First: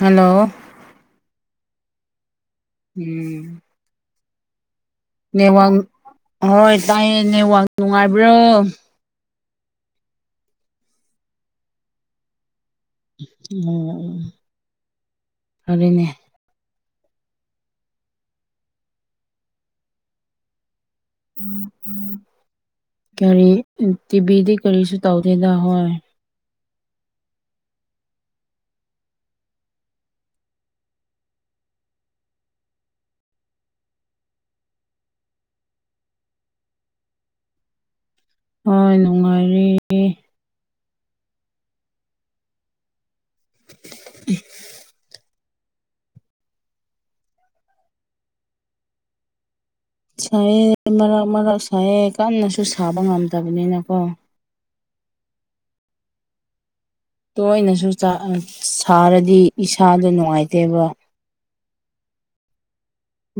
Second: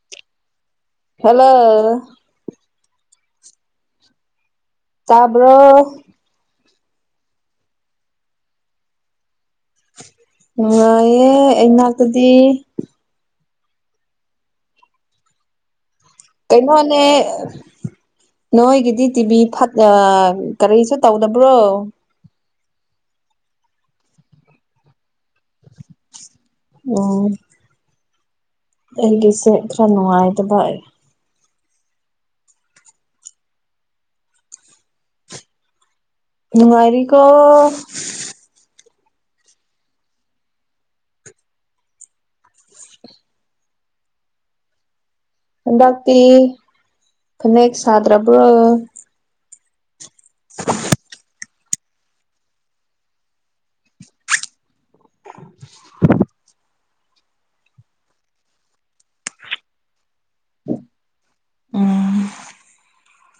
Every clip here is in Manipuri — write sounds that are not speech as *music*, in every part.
ꯍꯜꯂꯣ ꯍꯜꯂꯣ ꯎꯝ ꯅꯦꯋꯥꯡ ꯇꯥꯕ꯭ꯔꯣ ꯍꯣꯏ ꯇꯥꯏꯌꯦ ꯅꯦꯠꯋꯥꯛ ꯅꯨꯡꯉꯥꯏꯕ꯭ꯔꯣ ꯅꯨꯡꯉꯥꯏꯌꯦ ꯑꯩꯅꯥꯛꯇꯗꯤ ꯑꯣ ꯐꯔꯦꯅꯦ ꯀꯩꯅꯣꯅꯦ ꯅꯣꯏꯒꯤꯗꯤ ꯇꯤꯚꯤ ꯐꯠꯇ ꯑ ꯀꯔꯤꯁꯨ ꯇꯧꯗꯕ꯭ꯔꯣ ꯀꯔꯤ ꯇꯤꯚꯤꯗꯤ ꯀꯔꯤꯁꯨ ꯇꯧꯗꯦꯗ ꯍꯣꯏ ꯑꯣ ꯑꯩꯒꯤꯁꯦ ꯈꯔ ꯅꯨꯡꯉꯥꯏꯗꯕ ꯅꯨꯡꯉꯥꯏꯔꯤ ꯀꯣ ꯍꯣꯏ ꯅꯨꯡꯉꯥꯏꯔꯤ ꯎ *inaudible* ꯍꯟꯗꯛꯇꯤ ꯐꯅꯦꯛ ꯁꯥꯗ꯭ꯔꯕ꯭ꯔꯣ ꯁꯥꯏꯑ ꯃꯔꯛ ꯃꯔꯛ ꯁꯥꯏꯑ ꯀꯟꯅꯁꯨ ꯁꯥꯕ ꯉꯝꯗꯝꯅꯤꯅꯀꯣ ꯇꯣꯏꯅꯁꯨ ꯆꯥ ꯁꯥꯔꯗꯤ ꯏꯁꯥꯗ ꯅꯨꯡꯉꯥꯏꯇꯦꯕ ꯎꯝ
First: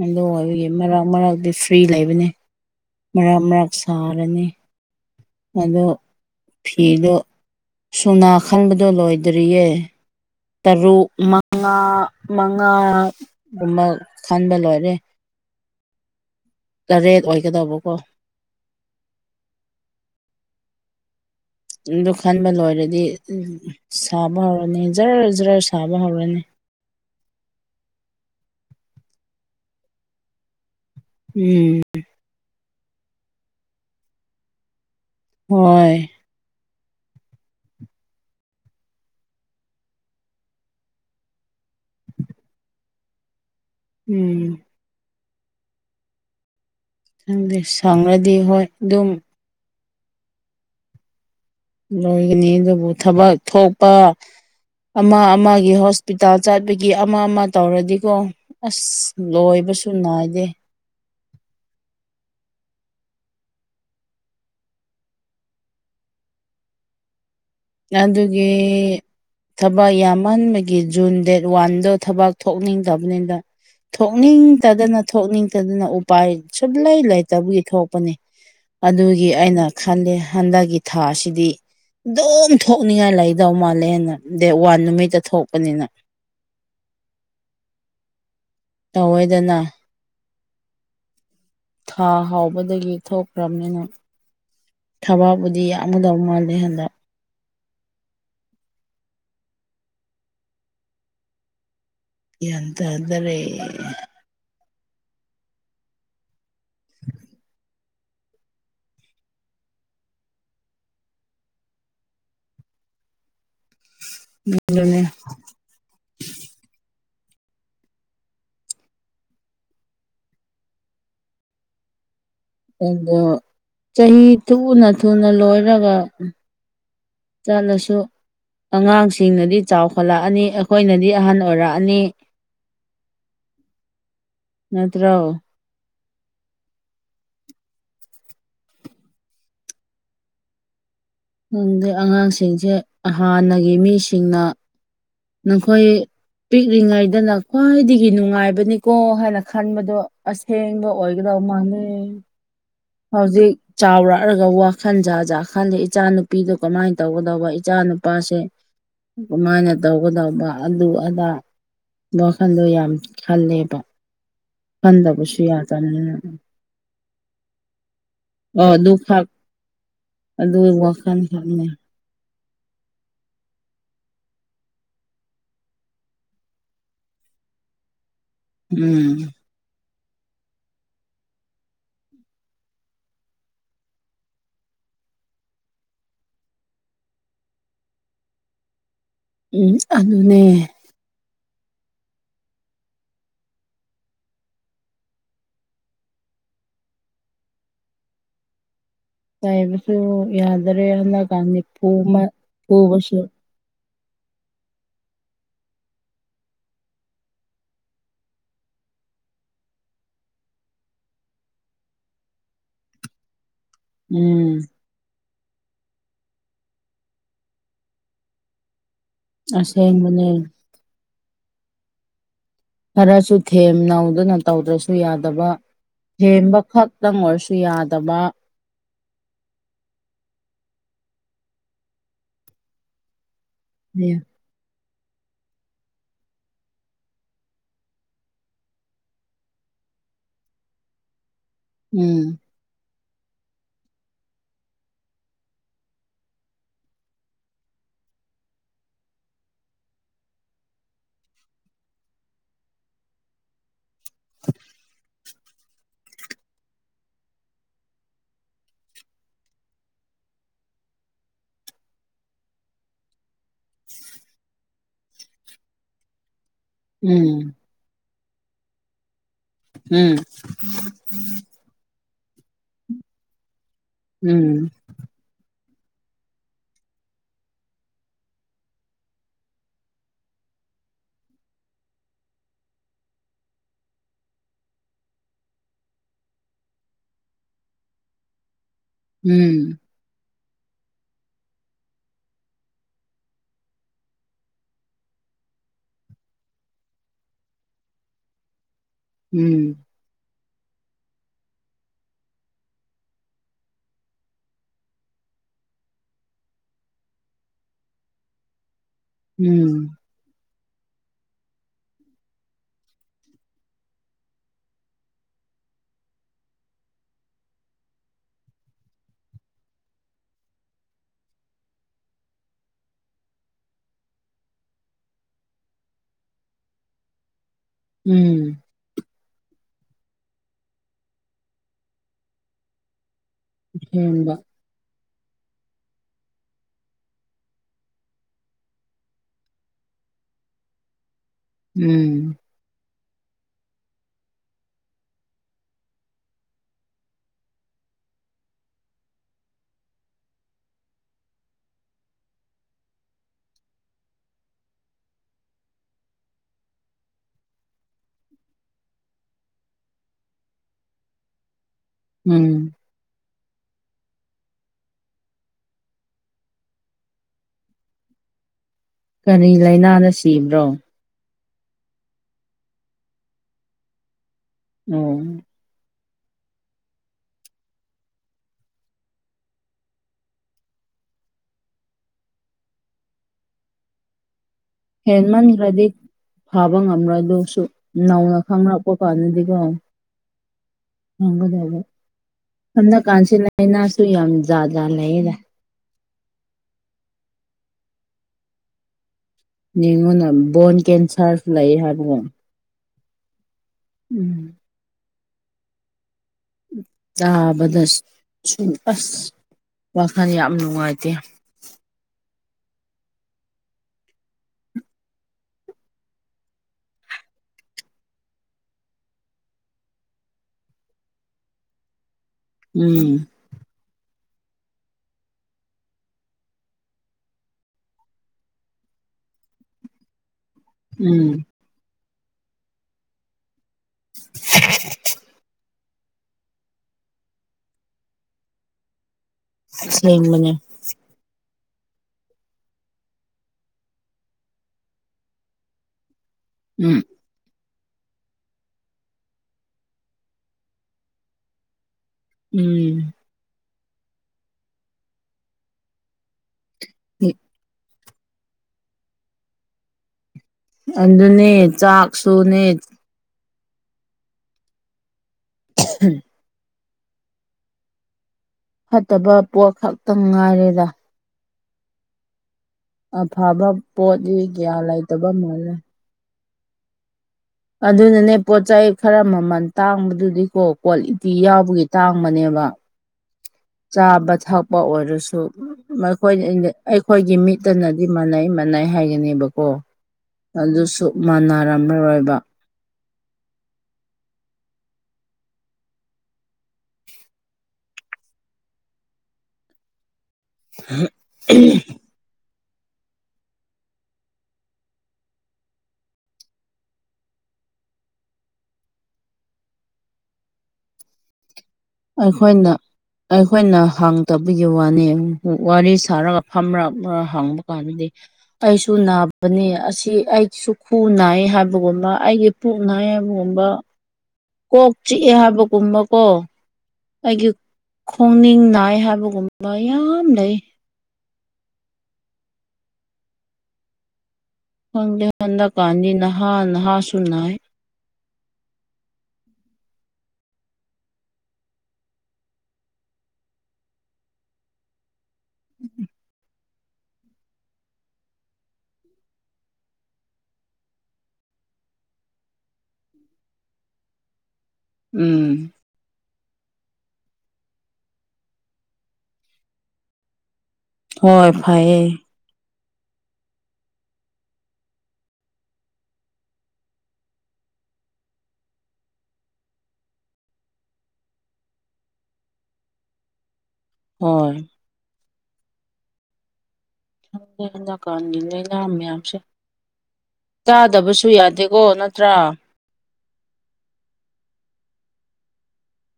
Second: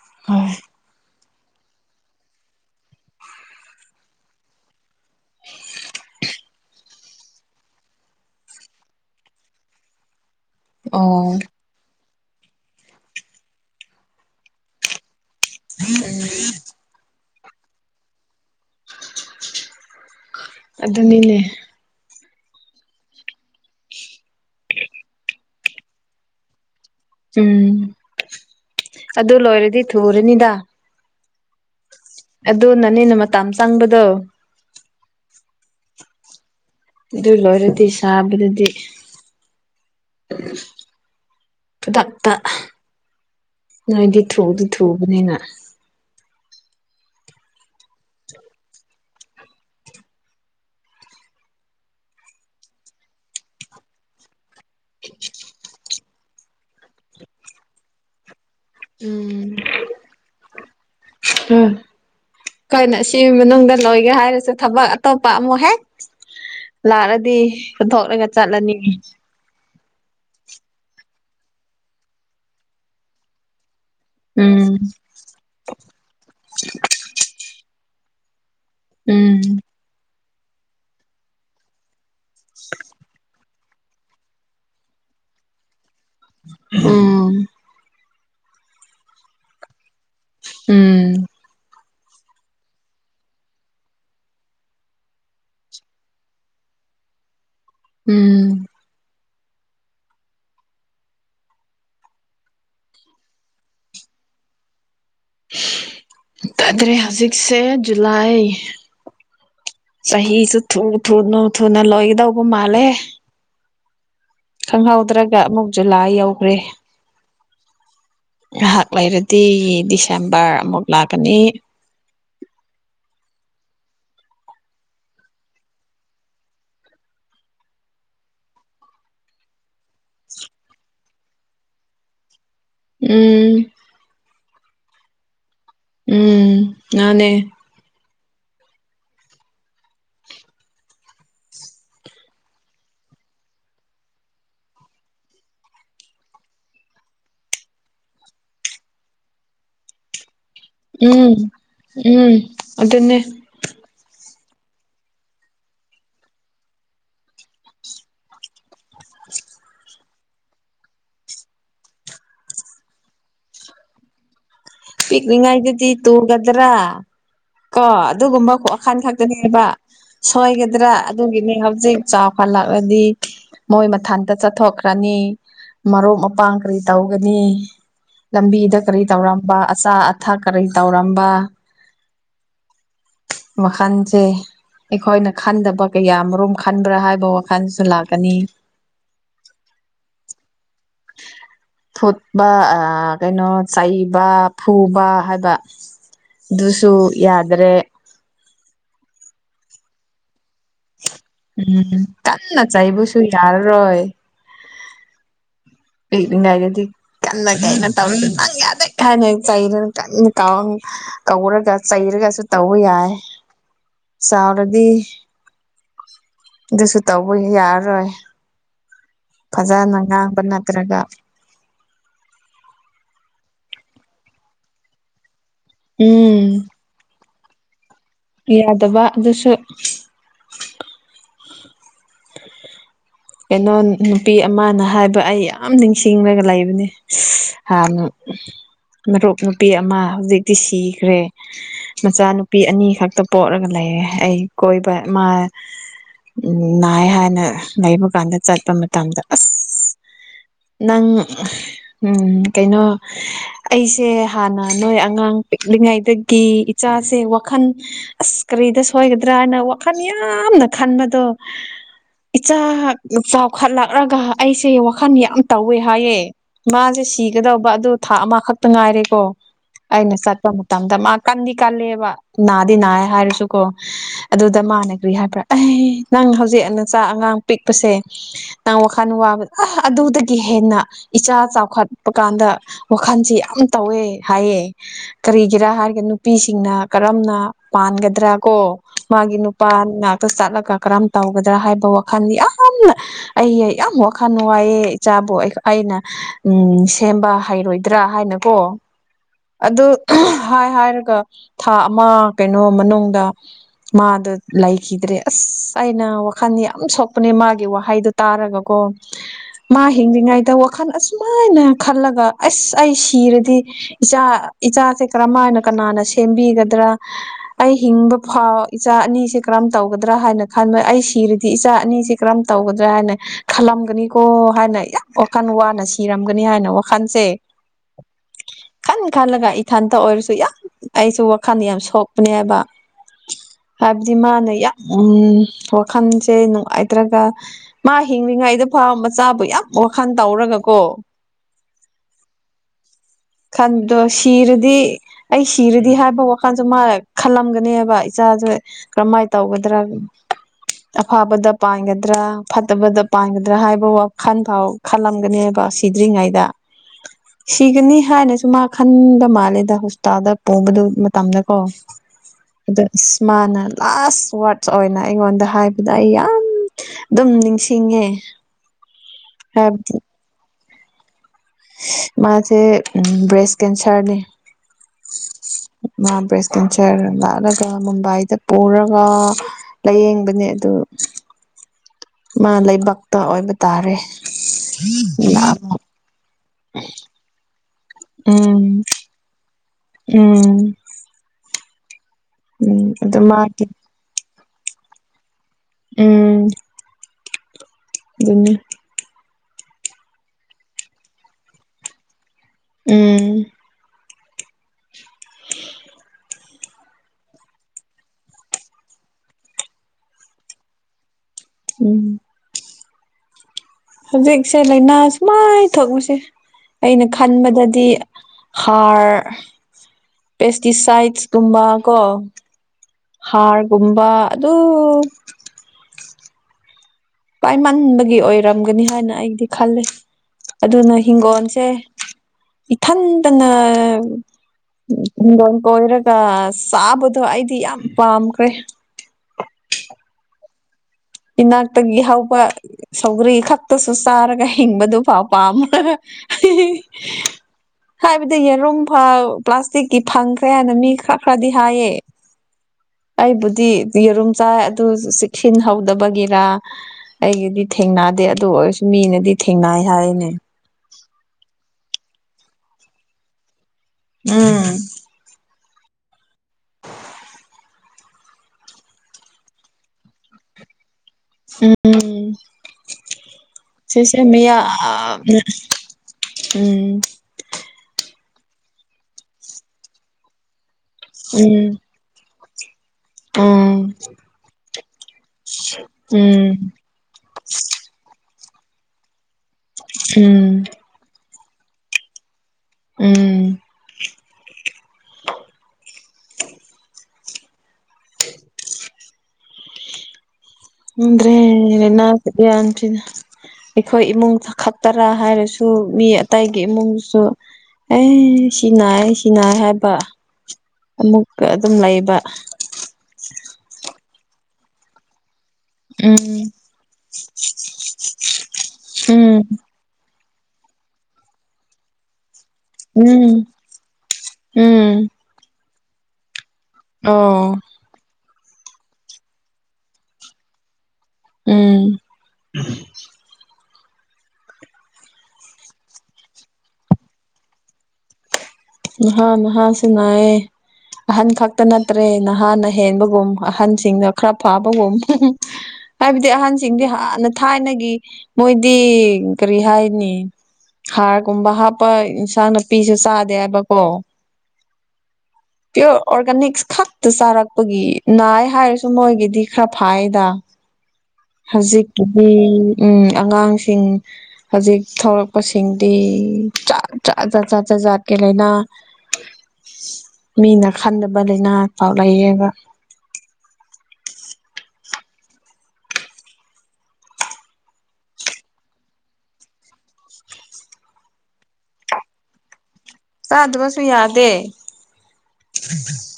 ꯑꯗꯨ ꯍꯣꯏ ꯑꯣꯏꯕꯒꯤ ꯃꯔꯛ ꯃꯔꯛꯇꯤ ꯐ꯭ꯔꯤ ꯂꯩꯕꯅꯤ ꯃꯔꯛ ꯃꯔꯛ ꯁꯥꯔꯅꯤ ꯑꯗꯣ ꯐꯤꯗꯣ ꯁꯨꯅꯥ ꯈꯪꯕꯗꯣ ꯂꯣꯏꯗ꯭ꯔꯤꯌꯦ ꯇꯔꯨꯛ ꯑꯣ ꯃꯉꯥ ꯃꯉꯥꯒꯨꯝꯕ ꯈꯟꯕ ꯂꯣꯏꯔꯦ *unintelligible* ꯇꯔꯦꯠ ꯑꯣꯏꯒꯗꯕꯀꯣ ꯑꯗꯨꯅꯤꯅꯦ ꯑꯗꯨ ꯈꯟꯕ ꯂꯣꯏꯔꯗꯤ ꯁꯥꯕ ꯍꯧꯔꯅꯤ ꯖꯔ ꯖꯔ ꯁꯥꯕ ꯍꯧꯔꯅꯤ ꯎꯝ ꯑꯗꯨ ꯂꯣꯏꯔꯗꯤ ꯊꯨꯔꯅꯤꯗꯥ ꯎꯝ ꯑꯗꯨꯅꯅꯤꯅ ꯃꯇꯝ ꯆꯪꯕꯗꯣ ꯍꯣꯏ ꯑꯗꯨ ꯂꯣꯏꯔꯗꯤ ꯁꯥꯕꯗꯨꯗꯤ ꯈꯨꯗꯛꯇ ꯅꯣꯏꯗꯤ ꯎꯝ ꯊꯨꯗꯤ ꯊꯨꯕꯅꯤꯅ ꯈꯪꯗꯦ ꯁꯪꯉꯔꯗꯤ ꯍꯣꯏ ꯑꯗꯨꯝ ꯂꯣꯏꯒꯅꯤ ꯑꯗꯨꯕꯨ ꯊꯕꯛ ꯊꯣꯛꯄ ꯑꯃ ꯑꯃꯒꯤ ꯍꯣꯁ ꯄꯤꯇꯥꯜ ꯆꯠꯄꯒꯤ ꯑꯃ ꯑꯃ ꯇꯧꯔꯗꯤꯀꯣ ꯑꯁ ꯂꯣꯏꯕꯁꯨ ꯅꯥꯏꯗꯦ ꯑꯝ ꯀꯥꯏꯅ ꯑꯁꯤ ꯃꯅꯨꯡꯗ ꯂꯣꯏꯒꯦ ꯍꯥꯏꯔꯁꯨ ꯊꯕꯛ ꯑꯇꯣꯞꯄ ꯑꯃꯨꯛ ꯍꯦꯛ ꯂꯥꯛꯂꯗꯤ ꯍꯨꯇꯣꯛꯂꯒ ꯑꯗꯨꯒꯤ ꯆꯠꯂꯅꯤ ꯊꯕꯛ ꯌꯥꯝꯃꯟꯕꯒꯤ ꯖꯨꯟ ꯗꯦꯠ ꯋꯥꯟꯗꯣ ꯊꯕꯛ ꯊꯣꯛꯅꯤꯡꯗꯕꯅꯦꯗ ꯎꯝ ꯊꯣꯛꯅꯤꯡꯗꯗꯅ ꯊꯣꯛꯅꯤꯡꯗꯗꯅ ꯎꯄꯥꯏ ꯁꯨꯛꯂꯩ ꯂꯩꯇꯕꯒꯤ ꯊꯣꯛꯄꯅꯤ ꯑꯗꯨꯒꯤ ꯎꯝ ꯑꯩꯅ ꯈꯜꯂꯦ ꯍꯟꯗꯛꯀꯤ ꯊꯥꯁꯤꯗꯤ ꯗꯨꯝ ꯊꯣꯛꯅꯤꯡꯉ ꯂꯩꯗꯧ ꯃꯥꯜꯂꯦꯅ ꯗꯦꯠ ꯋꯥꯟ ꯅꯨꯃꯤꯠꯇ ꯊꯣꯛꯄꯅꯤꯅ ꯎꯝ ꯇꯧꯋꯦꯗꯅꯥ ꯎꯝ ꯊꯥ ꯍꯥꯎꯕꯗꯒꯤ ꯊꯣꯛꯈ꯭ꯔꯕꯅꯦꯅ ꯊꯕꯛꯕꯨꯗꯤ ꯌꯥꯝꯒꯗꯧ ꯃꯥꯜꯂꯦ ꯍꯟꯗꯛ ꯎꯝ ꯒꯌꯥꯟ ꯇꯥꯗ꯭ꯔꯦ ꯇꯥꯗ꯭ꯔꯦ ꯍꯧꯖꯤꯛꯁꯦ ꯖꯨꯂꯥꯏ ꯆꯍꯤꯁꯨ ꯊꯨ ꯊꯨꯅ ꯊꯨꯅ ꯂꯣꯏꯒꯗꯧꯕ ꯃꯥꯜꯂꯦ ꯑꯗꯨꯅꯦ ꯈꯪꯍꯧꯗ꯭ꯔꯒ ꯑꯃꯨꯛ ꯖꯨꯂꯥꯏ ꯌꯧꯒ꯭ꯔꯦ ꯉꯥꯏꯍꯥꯛ ꯂꯩꯔꯗꯤ ꯗꯤꯁꯦꯝꯕꯔ ꯑꯃꯨꯛ ꯂꯥꯛꯀꯅꯤ ꯑꯗꯣ ꯆꯍꯤ ꯊꯨꯅ ꯊꯨꯅ ꯂꯣꯏꯔꯒ ꯆꯠꯂꯁꯨ ꯑꯉꯥꯡꯁꯤꯡꯅꯗꯤ ꯆꯥꯎꯈꯠꯂꯛꯑꯅꯤ ꯑꯩꯈꯣꯏꯅꯗꯤ ꯑꯍꯟ ꯑꯣꯏꯔꯛꯑꯅꯤ ꯎꯝ ꯅꯠꯇ꯭ꯔꯣ ꯎꯝ ꯃꯥꯅꯦ ꯈꯪꯗꯦ ꯑꯉꯥꯡꯁꯤꯡꯁꯦ ꯍꯥꯟꯅꯒꯤ ꯃꯤꯁꯤꯡꯅ ꯅꯈꯣꯏ ꯄꯤꯛꯂꯤꯉꯩꯗꯅ ꯈ꯭ꯋꯥꯏꯗꯒꯤ ꯅꯨꯡꯉꯥꯏꯕꯅꯤꯀꯣ ꯍꯥꯏꯅ ꯈꯟꯕꯗꯣ ꯑꯁꯦꯡꯕ ꯎꯝ ꯑꯣꯏꯒꯗꯧ ꯃꯥꯥꯟꯂꯦ ꯎꯝ ꯑꯗꯨꯅꯦ ꯍꯧꯖꯤꯛ ꯆꯥꯎꯔꯛꯑꯔꯒ ꯋꯥꯈꯜ ꯖꯥ ꯖꯥꯠ ꯈꯟꯂꯦ ꯏꯆꯥꯅꯨꯄꯤꯗꯣ ꯀꯃꯥꯏꯟ ꯇꯧꯒꯗꯧꯕ ꯏꯆꯥ ꯅꯨꯨꯄꯥꯁꯨ ꯀꯨꯃꯥꯏꯅ ꯇꯧꯒꯗꯧꯕ ꯑꯗꯨ ꯑꯗꯥ ꯋꯥꯈꯜꯗꯣ ꯌꯥꯝ ꯈꯜꯂꯦꯕ ꯈꯟꯗꯥꯕꯁꯨ ꯌꯥꯗꯕꯅꯤꯅ ꯎꯗ꯭ꯔꯥ *inaudible* ꯀꯣ ꯑꯗꯨꯒꯨꯝꯕ ꯑꯣ ꯋꯥꯈꯜ ꯑꯗꯨꯈꯛ ꯈꯛꯇꯅꯦꯕ ꯑꯗꯨ ꯁꯣꯏꯒꯗ꯭ꯔꯥ ꯋꯥꯈꯜ ꯑꯗꯨꯒꯤꯅꯦ ꯈꯛꯅꯦ ꯍꯧꯖꯤꯛ ꯆꯥꯎꯈꯠꯂꯛꯂꯥꯗꯤ ꯃꯣꯏ ꯃꯊꯟꯇ ꯆꯠꯊꯣꯛꯈ꯭ꯔꯅꯤ ꯃꯔꯨꯞ ꯃꯄꯥꯡ ꯀ꯭ꯔꯤ ꯇꯧꯒꯥꯅꯤ ꯂꯝꯕꯤꯗ ꯀꯔꯤ ꯎꯝ ꯇꯧꯔꯝꯕ ꯑꯆꯥ ꯑꯊꯛ ꯀꯔꯤ ꯇꯧꯔꯝꯕ ꯋ ꯥꯈꯟꯖꯦ ꯑꯩꯈꯣꯏꯅ ꯈꯟꯗꯕ ꯀꯌꯥ ꯃꯔꯨꯝ ꯈꯟꯕ꯭ꯔꯥ ꯍꯥꯏꯕ ꯋꯥꯈꯟꯁꯨ ꯂꯥꯛꯀꯅꯤ ꯎꯝ ꯑꯗꯨꯅꯦ ꯊꯨꯠꯄ ꯑꯥ ꯀꯩꯅꯣ ꯆꯩꯕ ꯐꯨꯕ ꯍꯥꯏꯕ ꯗꯨꯁꯨ ꯌꯥꯗ꯭ꯔꯦ ꯆꯩꯕꯁꯨ ꯌꯥꯗ꯭ꯔꯦ *unintelligible* ꯀꯥꯅꯤ ꯎꯝ ꯐꯨꯃ ꯀꯟꯅ ꯐꯨꯕꯁꯨ ꯆꯩꯕꯁꯨ ꯌꯥꯔꯔꯣꯏ ꯄꯤꯛꯂꯤꯉꯩꯗꯗꯤ *unintelligible* ꯇꯧꯔꯒ ꯆꯩꯔꯒꯁꯨ ꯇꯧꯕ ꯌꯥꯏ ꯎꯝ ꯆꯥꯎꯔꯗꯤ ꯑꯗꯨꯁꯨ ꯇꯧꯕ ꯌꯥꯔꯔꯣꯏ ꯐꯖꯅ ꯑꯁꯦꯡꯕꯅꯦ ꯉꯥꯡꯕ ꯅꯠꯇ꯭ꯔꯒ ꯈꯔꯥꯁꯨ ꯊꯦꯝ ꯅꯧꯗꯥꯅ ꯇꯧꯗ꯭ꯔꯁꯨ ꯌꯥꯗꯕ ꯎꯝ ꯊꯦꯝꯕ ꯈꯛ ꯇꯪ ꯑꯣꯏꯔꯁꯨ ꯌꯥꯗꯕ ꯌꯥꯗꯕ ꯑꯗꯨꯁꯨ ꯀꯩꯅꯣ ꯎꯝ ꯅꯨꯄꯤ ꯃꯥꯅ ꯍꯥꯏꯕ ꯑꯩ ꯌꯥꯝ ꯅꯤꯡꯁꯤꯡꯂꯒ ꯂꯩꯕꯅꯦ ꯍꯥꯟꯅ ꯃꯔꯨꯞ ꯅꯨꯄꯤ ꯑꯃ ꯍꯧꯖꯤꯛꯇꯤ ꯁꯤꯈ꯭ꯔꯦ ꯃꯆꯥꯅꯨ ꯎꯝ ꯅꯨꯄꯤ ꯑꯅꯤ ꯈꯛꯇ ꯄꯣꯛꯂꯥꯒ ꯂꯩꯔꯦ ꯑꯩ ꯀꯣꯏꯕ ꯃꯥ ꯅꯥꯏ ꯍꯥꯏꯅ ꯂꯩꯕ ꯀꯥꯟꯗ ꯆꯠꯄ ꯃꯇꯝꯗ ꯑꯁ ꯅꯪ ꯎꯝ ꯀꯩꯅꯣ ꯑꯩꯁꯦ ꯍꯥꯟꯅ ꯅꯣꯏ ꯑꯉꯥꯡ ꯄꯤꯛꯂꯤꯉꯩꯗꯒꯤ ꯆꯥꯁꯦ ꯋꯥꯈꯜ ꯑꯁ ꯀ꯭ꯔꯤꯗ ꯁꯣꯏꯒꯗ꯭ꯔꯥꯅ ꯋꯥꯈꯜ ꯌꯥꯝꯅ ꯈꯟꯕꯥꯗꯣ ꯏꯆꯥ ꯆꯥꯎꯈꯠꯂꯛꯂꯥꯒ ꯑꯩꯁꯦ ꯋꯥꯈꯜ ꯌꯥꯝ ꯇꯧꯋꯦ ꯍꯥꯏꯌꯦ ꯃꯥꯁꯦ ꯁꯤꯒꯗꯧꯕ ꯑꯗꯨ ꯊꯥ ꯑꯃꯈꯛꯇ ꯉꯥꯏꯔꯦꯀꯣ ꯎꯝ ꯑꯩꯅ ꯆꯠꯄ ꯃꯇꯝꯗ ꯃꯥ ꯀꯟꯗꯤ ꯀꯜꯂꯦꯕꯥ ꯅꯥꯗꯤ ꯅꯥꯏ ꯍꯥꯏꯔꯁꯨ ꯀꯣ ꯑꯗꯨꯗ ꯎꯝ ꯃꯥꯅ ꯀ꯭ꯔꯤ ꯍꯥꯏꯕ꯭ꯔꯥ ꯑꯩ ꯅꯪ ꯍꯧꯖꯤꯛ ꯅꯆꯥ ꯑꯉꯥꯡ ꯄꯤꯛꯄꯁꯦ ꯅꯪ ꯋꯥꯈꯜ ꯋꯥꯕ ꯑ ꯑꯗꯨꯗꯒꯤ ꯍꯦꯟꯅ ꯏꯆꯥ ꯆꯥꯎꯈꯠꯄ ꯀꯥꯟꯗ ꯋꯥꯈꯜꯁꯦ ꯌꯥꯝ ꯇꯧꯋꯦ ꯍꯥꯏꯌꯦ ꯀꯥꯔꯤꯒꯤꯔꯥ ꯍꯥꯏꯒ ꯅꯨꯄꯤꯁꯤꯡꯅ ꯀꯔꯝꯅ ꯄꯥꯟꯒꯗ꯭ꯔꯥ ꯀꯣ ꯃꯥꯒꯤ ꯅꯨꯄꯥ ꯎꯝ ꯅꯥꯛꯇ ꯆꯠꯂꯒ ꯀꯔꯝ ꯇꯧꯒꯗ꯭ꯔꯥ ꯍꯥꯏꯕ ꯋꯥꯈꯜ ꯌꯥꯝꯅ ꯑꯩ ꯌꯥꯝ ꯋꯥꯈꯜ ꯅꯨꯡꯉꯥꯏꯌꯦ ꯏꯆꯥꯕꯨ ꯑꯩꯅ ꯎꯝ ꯁꯦꯝꯕ ꯍꯩꯔꯣꯏꯗ꯭ꯔꯥ ꯍꯥꯏꯅ ꯀꯣ ꯎꯝ ꯑꯗꯨ ꯍꯥꯏ ꯍꯥꯏꯔꯒ ꯊꯥ ꯑꯃ ꯀꯩꯅꯣ ꯃꯅꯨꯡꯗ ꯃꯥꯗꯣ ꯂꯩꯈꯤꯗ꯭ꯔꯦ ꯑꯁ ꯑꯩꯅ ꯋꯥꯈꯜ ꯌꯥꯝ ꯁꯣꯛ ꯄꯨꯅꯤꯃꯥꯒꯤ ꯋꯥꯍꯩꯗꯣ ꯇꯥꯔꯒꯀꯣ ꯃꯥ ꯎꯝ ꯍꯤꯡꯂꯤꯉꯩꯗ ꯋꯥꯈꯜ ꯑꯗꯨꯃꯥꯏꯅ ꯈꯜꯂꯒ ꯑꯁ ꯑꯩ ꯁꯤꯔꯗꯤ ꯏꯆꯥ ꯏꯆꯥꯁꯦ ꯀꯔꯝꯃꯥꯏꯅ ꯀꯅꯥꯅ ꯁꯦꯝꯕꯤꯒꯗ꯭ꯔꯥ ꯑꯩ ꯍꯤꯡꯕ ꯐꯥꯎ ꯏꯆꯥ ꯑꯅꯤꯁꯦ ꯀꯔꯝ ꯇꯧꯒꯗ꯭ꯔꯥ ꯍꯥꯏꯅ ꯈꯟꯂꯦ ꯑꯩ ꯁꯤꯔꯗꯤ ꯏꯆꯥ ꯑꯅꯤꯁꯤ ꯁꯤ ꯀ꯭ꯔꯝ ꯇꯧꯒꯗ꯭ꯔꯥ ꯍꯥꯏꯅ ꯈꯜꯂꯝꯒꯅꯤꯀꯣ ꯍꯥꯏꯅ ꯌꯥꯝ ꯋꯥꯈꯜ ꯋꯥꯅ ꯁꯤꯔꯝꯒꯅꯤ ꯍꯥꯏꯅ ꯋꯥꯈꯜꯁꯦ ꯎꯝ ꯈꯟ ꯈꯜꯂꯒ ꯏꯊꯟꯇ ꯑꯣꯏꯔꯁꯨ ꯌꯥꯝ ꯑꯩꯁꯨ ꯋꯥꯈꯜ ꯌꯥꯝ ꯁꯣꯛꯄꯅꯦꯕ *inaudible* ꯍꯥꯏꯕꯗꯤ ꯃꯥꯅ ꯌꯥꯝ ꯎ ꯋꯥꯈꯜꯁꯦ ꯅꯨꯉꯥꯏ ꯇ꯭ꯔꯒ ꯃꯥ ꯍꯤꯡꯂꯤꯉꯥꯏꯗ ꯐꯥꯎ ꯃꯆꯥꯕꯨ ꯌꯥꯝ ꯋꯥꯈꯜ ꯇꯧꯔꯒ ꯀꯣ ꯎꯝ ꯈꯟꯗꯣ ꯁꯤꯔꯗꯤ ꯑꯩ ꯁꯤꯔꯗꯤ ꯍꯥꯏꯕ ꯋꯥꯈꯜꯁꯨ ꯃꯥ ꯈꯜꯂꯝꯒꯅꯤꯕ ꯏꯆꯥꯁꯦ ꯀꯔꯝꯍꯥꯏꯅ ꯇꯧꯒꯗ꯭ꯔꯥ ꯑꯐꯥꯕꯗ ꯄꯥꯟꯒꯗ꯭ꯔꯥ ꯐꯠꯇꯕꯗ ꯄꯥꯟꯒꯗ꯭ꯔꯥ ꯍꯥꯏꯕ ꯋꯥꯈꯜ ꯐꯥꯎ ꯈꯜꯂꯝꯒꯅꯦꯕ ꯁꯤꯗ꯭ꯔꯤꯉꯩꯗ ꯁꯤꯒꯥꯅꯤ ꯍꯥꯏꯅꯁꯨ ꯃꯥ ꯈꯟꯕ ꯃꯥꯜꯂꯦꯗ ꯍꯣꯁꯄꯤꯇꯥꯜꯗ ꯄꯨꯕꯥꯗꯨ ꯃꯇꯝꯗ ꯀꯣ ꯎꯝ ꯑꯗ ꯑꯁ ꯃꯥꯅ ꯂꯥꯁ ꯋꯥꯔꯗꯁ ꯑꯣꯏꯅ ꯑꯩꯉꯣꯟꯗ ꯍꯥꯏꯕꯗ ꯑꯩ ꯌꯥꯝ ꯑꯗꯨꯝ ꯅꯤꯡꯁꯤꯡꯉꯦ ꯀꯥꯔꯤ ꯍꯥꯏꯕꯗꯤ ꯂꯩꯅꯥꯅ ꯁꯤꯕ꯭ꯔꯣ ꯃꯥꯖꯦ ꯕ꯭ꯔꯦꯁ ꯀꯦꯟꯁꯔꯅꯦ ꯎꯝ ꯃꯥ ꯕ꯭ꯔꯦꯁ ꯀꯦꯟꯁꯔ ꯅꯥꯔꯒ ꯃꯨꯝꯕꯥꯏꯗ ꯄꯨꯔꯒ ꯂꯥꯏꯌꯦꯡꯕꯅꯦ ꯑꯗꯨ ꯃꯥ ꯂꯩꯕꯥꯛꯇ ꯑꯣꯏꯕ ꯇꯥꯔꯦ ꯎꯝ ꯍꯦꯟꯃꯟꯈ꯭ꯔꯗꯤ ꯐꯕ ꯉꯝꯔꯣꯏ ꯑꯗꯨꯁꯨ ꯅꯧꯅ ꯈꯪꯔꯛꯄ ꯀꯥꯟꯗꯗꯤꯀꯣ ꯎꯝ ꯍꯤꯡꯒꯗꯕ ꯎꯝ ꯑꯗꯨ ꯁꯨꯝꯀꯥꯟꯁꯦ ꯃꯥꯒꯤ ꯂꯥꯏꯅꯥꯁꯨ ꯌꯥꯝ ꯖꯥꯠ ꯖꯥꯠ ꯂꯩꯌꯦ ꯎꯝ ꯑꯗꯨꯅ ꯌꯦꯡꯉꯣꯅ ꯕꯣꯟ ꯀꯦꯟꯁꯔꯁꯨ ꯂꯩ ꯍꯥꯏꯕꯒꯨꯝ ꯎꯝ *inaudible* *unintelligible* ꯇꯥꯕꯗꯁꯨ ꯑꯁ ꯋꯥꯈꯜ ꯌꯥꯝ ꯅꯨꯡꯉꯥꯏꯇꯦ ꯎꯝ ꯍꯧꯖꯤꯛꯁꯦ ꯂꯩꯅꯥ ꯁꯨꯝꯃꯥꯏ ꯇꯧꯕꯁꯦ ꯑꯩꯅ ꯈꯟꯕꯗꯗꯤ ꯍꯥꯔ ꯄꯦꯁꯇꯤꯁꯥꯏꯠꯁꯀꯨꯝꯕ ꯀꯣ ꯎꯝ ꯍꯥꯔꯒꯨꯝꯕ ꯑꯗꯨ ꯄꯥꯏꯃꯟꯕꯒꯤ ꯑꯣꯏꯔꯝꯒꯅꯤ ꯍꯥꯏꯅ ꯑꯩꯗꯤ ꯈꯜꯂꯦ ꯑꯗꯨꯅ ꯎꯝ ꯍꯤꯡꯒꯣꯜꯁꯦ ꯏꯊꯟꯇꯅ ꯍꯤꯡꯒꯣꯜ ꯈꯣꯏꯔꯒ ꯆꯥꯕꯗꯣ ꯑꯩꯗꯤ ꯌꯥꯝ ꯄꯥꯝꯈ꯭ꯔꯦ *unintelligible* ꯏꯅꯥꯛꯇꯒꯤ ꯍꯧꯕ ꯁꯧꯒ꯭ꯔꯤ ꯈꯛꯇꯁꯨ ꯆꯥꯔꯒ ꯍꯤꯡꯕꯗꯨ ꯐꯥꯎ ꯄꯥꯝꯃꯦ ꯎꯝ *unintelligible* ꯍꯥꯏꯕꯗꯤ ꯌꯦꯔꯨꯝ ꯐꯥꯎ ꯄ꯭ꯂꯥꯁꯇꯤꯛꯀꯤ ꯐꯪꯈꯔꯦ ꯍꯥꯏꯅ ꯃꯤ ꯈꯔ ꯈꯔꯗꯤ ꯍꯥꯏꯌꯦ ꯎꯝ ꯑꯩꯕꯨꯗꯤ ꯌꯦꯔꯨꯝ ꯆꯥꯏ ꯑꯗꯨ ꯆꯦꯛꯁꯤꯟꯍꯧꯗꯕꯒꯤꯔ ꯑꯩꯒꯤꯗꯤ ꯊꯦꯡꯅꯗꯦ ꯑꯗꯨ ꯑꯣꯏꯔꯁꯨ ꯃꯤꯅꯗꯤ ꯊꯦꯡꯅꯩ ꯍꯥꯏꯌꯦ ꯑꯗꯨꯅꯦ ꯆꯥꯛꯁꯨꯅꯦ ꯎꯝ *unintelligible* ꯐꯠꯇꯕ ꯄꯣꯠ ꯈꯛꯇꯪ ꯉꯥꯏꯔꯦꯗ ꯎꯝ *unintelligible* ꯑꯐꯕ ꯁꯤꯁꯦ ꯄꯣꯠꯗꯤ ꯀꯌꯥ ꯂꯩꯇꯕ ꯃꯤꯌꯥꯝꯅ ꯃꯥꯜꯂꯦ ꯎꯝ ꯑꯗꯨꯅꯅꯦ ꯄꯣꯠ ꯆꯩ ꯈꯔ ꯃꯃꯜ ꯇꯥꯡꯕꯗꯨꯗꯤꯀꯣ ꯀ꯭ꯋꯥꯂꯤꯇꯤ ꯎꯝ ꯌꯥꯎꯕꯒꯤ ꯇꯥꯡꯕꯅꯦꯕ ꯎꯝ ꯆꯥꯕ ꯊꯛꯄ ꯑꯣꯏꯔꯁꯨ ꯃꯈꯣꯏ *unintelligible* ꯎꯝ ꯑꯩꯈꯣꯏꯒꯤ ꯃꯤꯠꯇꯅ ꯑꯗꯨꯗꯤ ꯃꯥꯟꯅꯩ ꯃꯥꯟꯅꯩ ꯍꯥꯏꯒꯅꯤꯕꯀꯣ ꯎꯝ ꯑꯗꯨꯁꯨ ꯃꯥꯟꯅꯔꯝꯃꯔꯣꯏꯕ ꯎꯝ *unintelligible* *inaudible* ꯉꯝꯗꯔꯦ ꯂꯩꯅꯥ ꯃꯌꯥꯝꯁꯤꯅ ꯑꯩꯈꯣꯏ ꯏꯃꯨꯡ ꯈꯠꯇꯔꯥ ꯍꯥꯏꯔꯁꯨ ꯃꯤ ꯑꯇꯩꯒꯤ ꯏꯃꯨꯡꯁꯨ ꯑꯦ ꯁꯤ ꯅꯥꯏ ꯁꯤ ꯅꯥꯏ ꯍꯥꯏꯕ ꯑꯃꯨꯛꯀ ꯑꯗꯨꯝ ꯂꯩꯕ ꯑꯩꯈꯣꯏꯅ ꯑꯩꯈꯣꯏꯅ ꯍꯥꯡꯗꯕꯒꯤ ꯋꯥꯅꯦ ꯋꯥꯔꯤ ꯎꯝ ꯁꯥꯔꯒ ꯐꯝ ꯍꯪꯕ ꯀꯥꯟꯗꯗꯤ ꯑꯩꯁꯨ ꯎꯝ ꯅꯥꯕꯅꯤ ꯑꯁꯤ ꯑꯩꯁꯨ ꯈꯨ ꯅꯥꯏ ꯍꯥꯏꯕꯒꯨꯝꯕ ꯑꯩꯒꯤ ꯄꯨꯛ ꯅꯥꯏ ꯎꯝ ꯍꯥꯏꯕꯒꯨꯝꯕ ꯀꯣꯛ ꯎꯝ ꯆꯤꯛꯑꯦ ꯍꯥꯏꯕꯒꯨꯝꯕꯀꯣ ꯑꯣ ꯑꯩꯒꯤ ꯈꯣꯡꯅꯤꯡ ꯅꯥꯏ ꯍꯥꯏꯕꯒꯨꯝꯕ ꯌꯥꯝ ꯂꯩ ꯎꯝ ꯈꯪꯗꯦ ꯍꯟꯗꯛ ꯀꯥꯟꯗꯤ ꯅꯍꯥ ꯅꯍꯥ ꯁꯨ ꯅꯥꯏ ꯅꯍꯥ ꯅꯍꯥ ꯁꯨ ꯅꯥꯏꯌꯦ ꯑꯍꯟ ꯈꯛꯇ ꯅꯠꯇ꯭ꯔꯦ ꯅꯍꯥꯅ ꯍꯦꯟꯕꯒꯨꯝ ꯑꯍꯟꯁꯤꯡꯅ ꯈꯔ ꯐꯥꯕꯒꯨꯝ ꯍꯥꯏꯕꯗꯤ ꯑꯍꯟꯁꯤꯡꯗꯤ ꯍꯥꯟꯅ ꯊꯥꯏꯅꯒꯤ ꯃꯣꯏꯗꯤ ꯀꯔꯤ ꯍꯥꯏꯅꯤ ꯍꯥꯔꯒꯨꯝꯕ ꯍꯥꯞꯄ ꯏꯟꯁꯥꯡ ꯅꯥꯄꯤꯁꯨ ꯆꯥꯗꯦ ꯍꯥꯏꯕꯀꯣ ꯎꯝ ꯄꯤꯌꯣꯔ ꯑꯣꯔꯒꯥꯅꯤꯛꯁ ꯈꯛꯇ ꯆꯥꯔꯛꯄꯒꯤ ꯅꯥꯏ ꯍꯥꯏꯔꯁꯨ ꯃꯣꯏꯒꯤꯗꯤ ꯈꯔ ꯐꯥꯏꯗ ꯍꯣꯏ ꯐꯩꯌꯦ ꯍꯧꯖꯤꯛꯀꯤꯗꯤ ꯎꯝ ꯑꯉꯥꯡꯁꯤꯡ ꯍꯧꯖꯤꯛ ꯊꯣꯔꯛꯄꯁꯤꯡꯗꯤ ꯆ ꯖꯠ ꯖꯠ ꯖꯠ ꯖꯠ ꯖꯥꯠꯀꯤ ꯂꯥꯏꯅꯥ *inaudible* *unintelligible* ꯃꯤꯅ ꯈꯟꯅꯕ ꯂꯥꯏꯅꯥ ꯄꯥꯎ ꯂꯩꯌꯦꯕ ꯍꯣꯏ ꯍꯟꯗ ꯍꯟꯗꯛꯀꯥꯟꯒꯤ ꯂꯥꯏꯅꯥ ꯃꯌꯥꯝꯁꯦ ꯇꯥꯗꯕꯁꯨ ꯌꯥꯗꯦꯀꯣ ꯅꯠꯇ꯭ꯔꯥ ꯆꯥꯗꯕꯁꯨ ꯌꯥꯗꯦ *unintelligible*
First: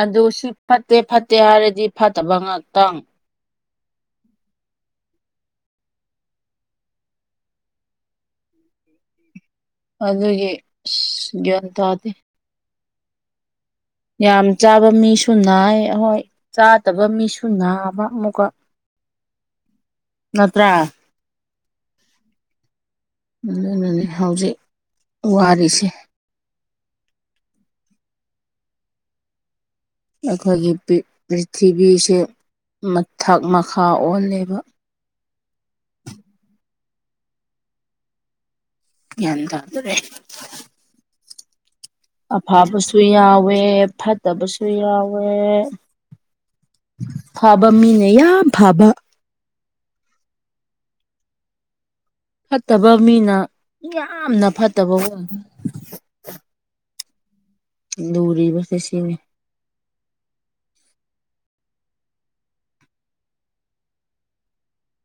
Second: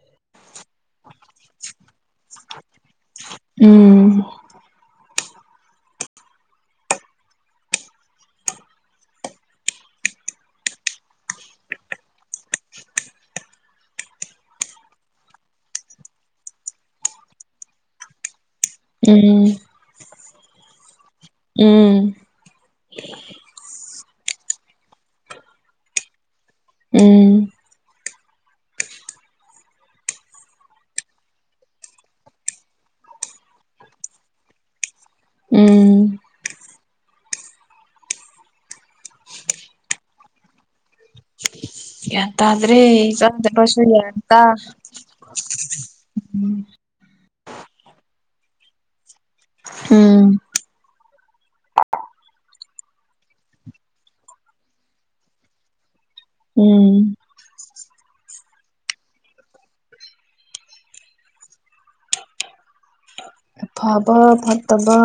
ꯑꯗꯨ ꯁꯤ ꯐꯠꯇꯦ ꯐꯠꯇꯦ ꯍꯥꯏꯔꯗꯤ ꯐꯠꯇꯕ ꯉꯥꯛꯇꯪ ꯎꯝ *unintelligible* *unintelligible* *inaudible* ꯑꯗꯨꯒꯤ *unintelligible* ꯒ꯭ꯌꯥꯟ ꯇꯥꯗꯦ ꯌꯥꯝ ꯆꯥꯕ ꯃꯤꯁꯨ ꯅꯥꯏ ꯍꯣꯏ ꯆꯥꯗꯕ ꯃꯤꯁꯨ ꯅꯥꯕ ꯑꯃꯨꯛꯀ ꯎꯝ ꯅꯠꯇꯔꯥ ꯎꯝ ꯑꯗꯨꯅꯅꯦ ꯍꯧꯖꯤꯛ ꯋꯥꯔꯤꯁꯦ ꯎꯝ ꯑꯈꯣꯏꯒꯤ ꯄꯔꯤ ꯄ꯭ꯔꯤꯊꯤꯕꯤꯁꯦ ꯃꯊꯛ ꯃꯈꯥ ꯑꯣꯜꯂꯦꯕ ꯎꯝ *unintelligible* ꯌꯥꯟꯇꯥꯗꯔꯦ ꯌꯥꯟꯇꯥꯗꯔꯦ ꯑꯐꯕꯁꯨ ꯆꯪꯇ ꯌꯥꯎꯋꯦ ꯄꯁꯨ ꯌꯥꯇ ꯐꯠꯇꯕꯁꯨ ꯎꯝ *unintelligible* *inaudible* ꯐꯥꯕ ꯃꯤꯅ ꯌꯥꯝ ꯐꯥꯕ ꯎꯝ ꯐꯠꯇꯕ ꯃꯤꯅ ꯌꯥꯝꯅ ꯐꯠꯇꯕ ꯑꯣꯏ꯫ ꯎꯝ꯫ ꯂꯨꯔꯤꯕꯁꯦ ꯁꯤꯅꯤ ꯑꯐꯕ ꯐꯠꯇꯕ꯫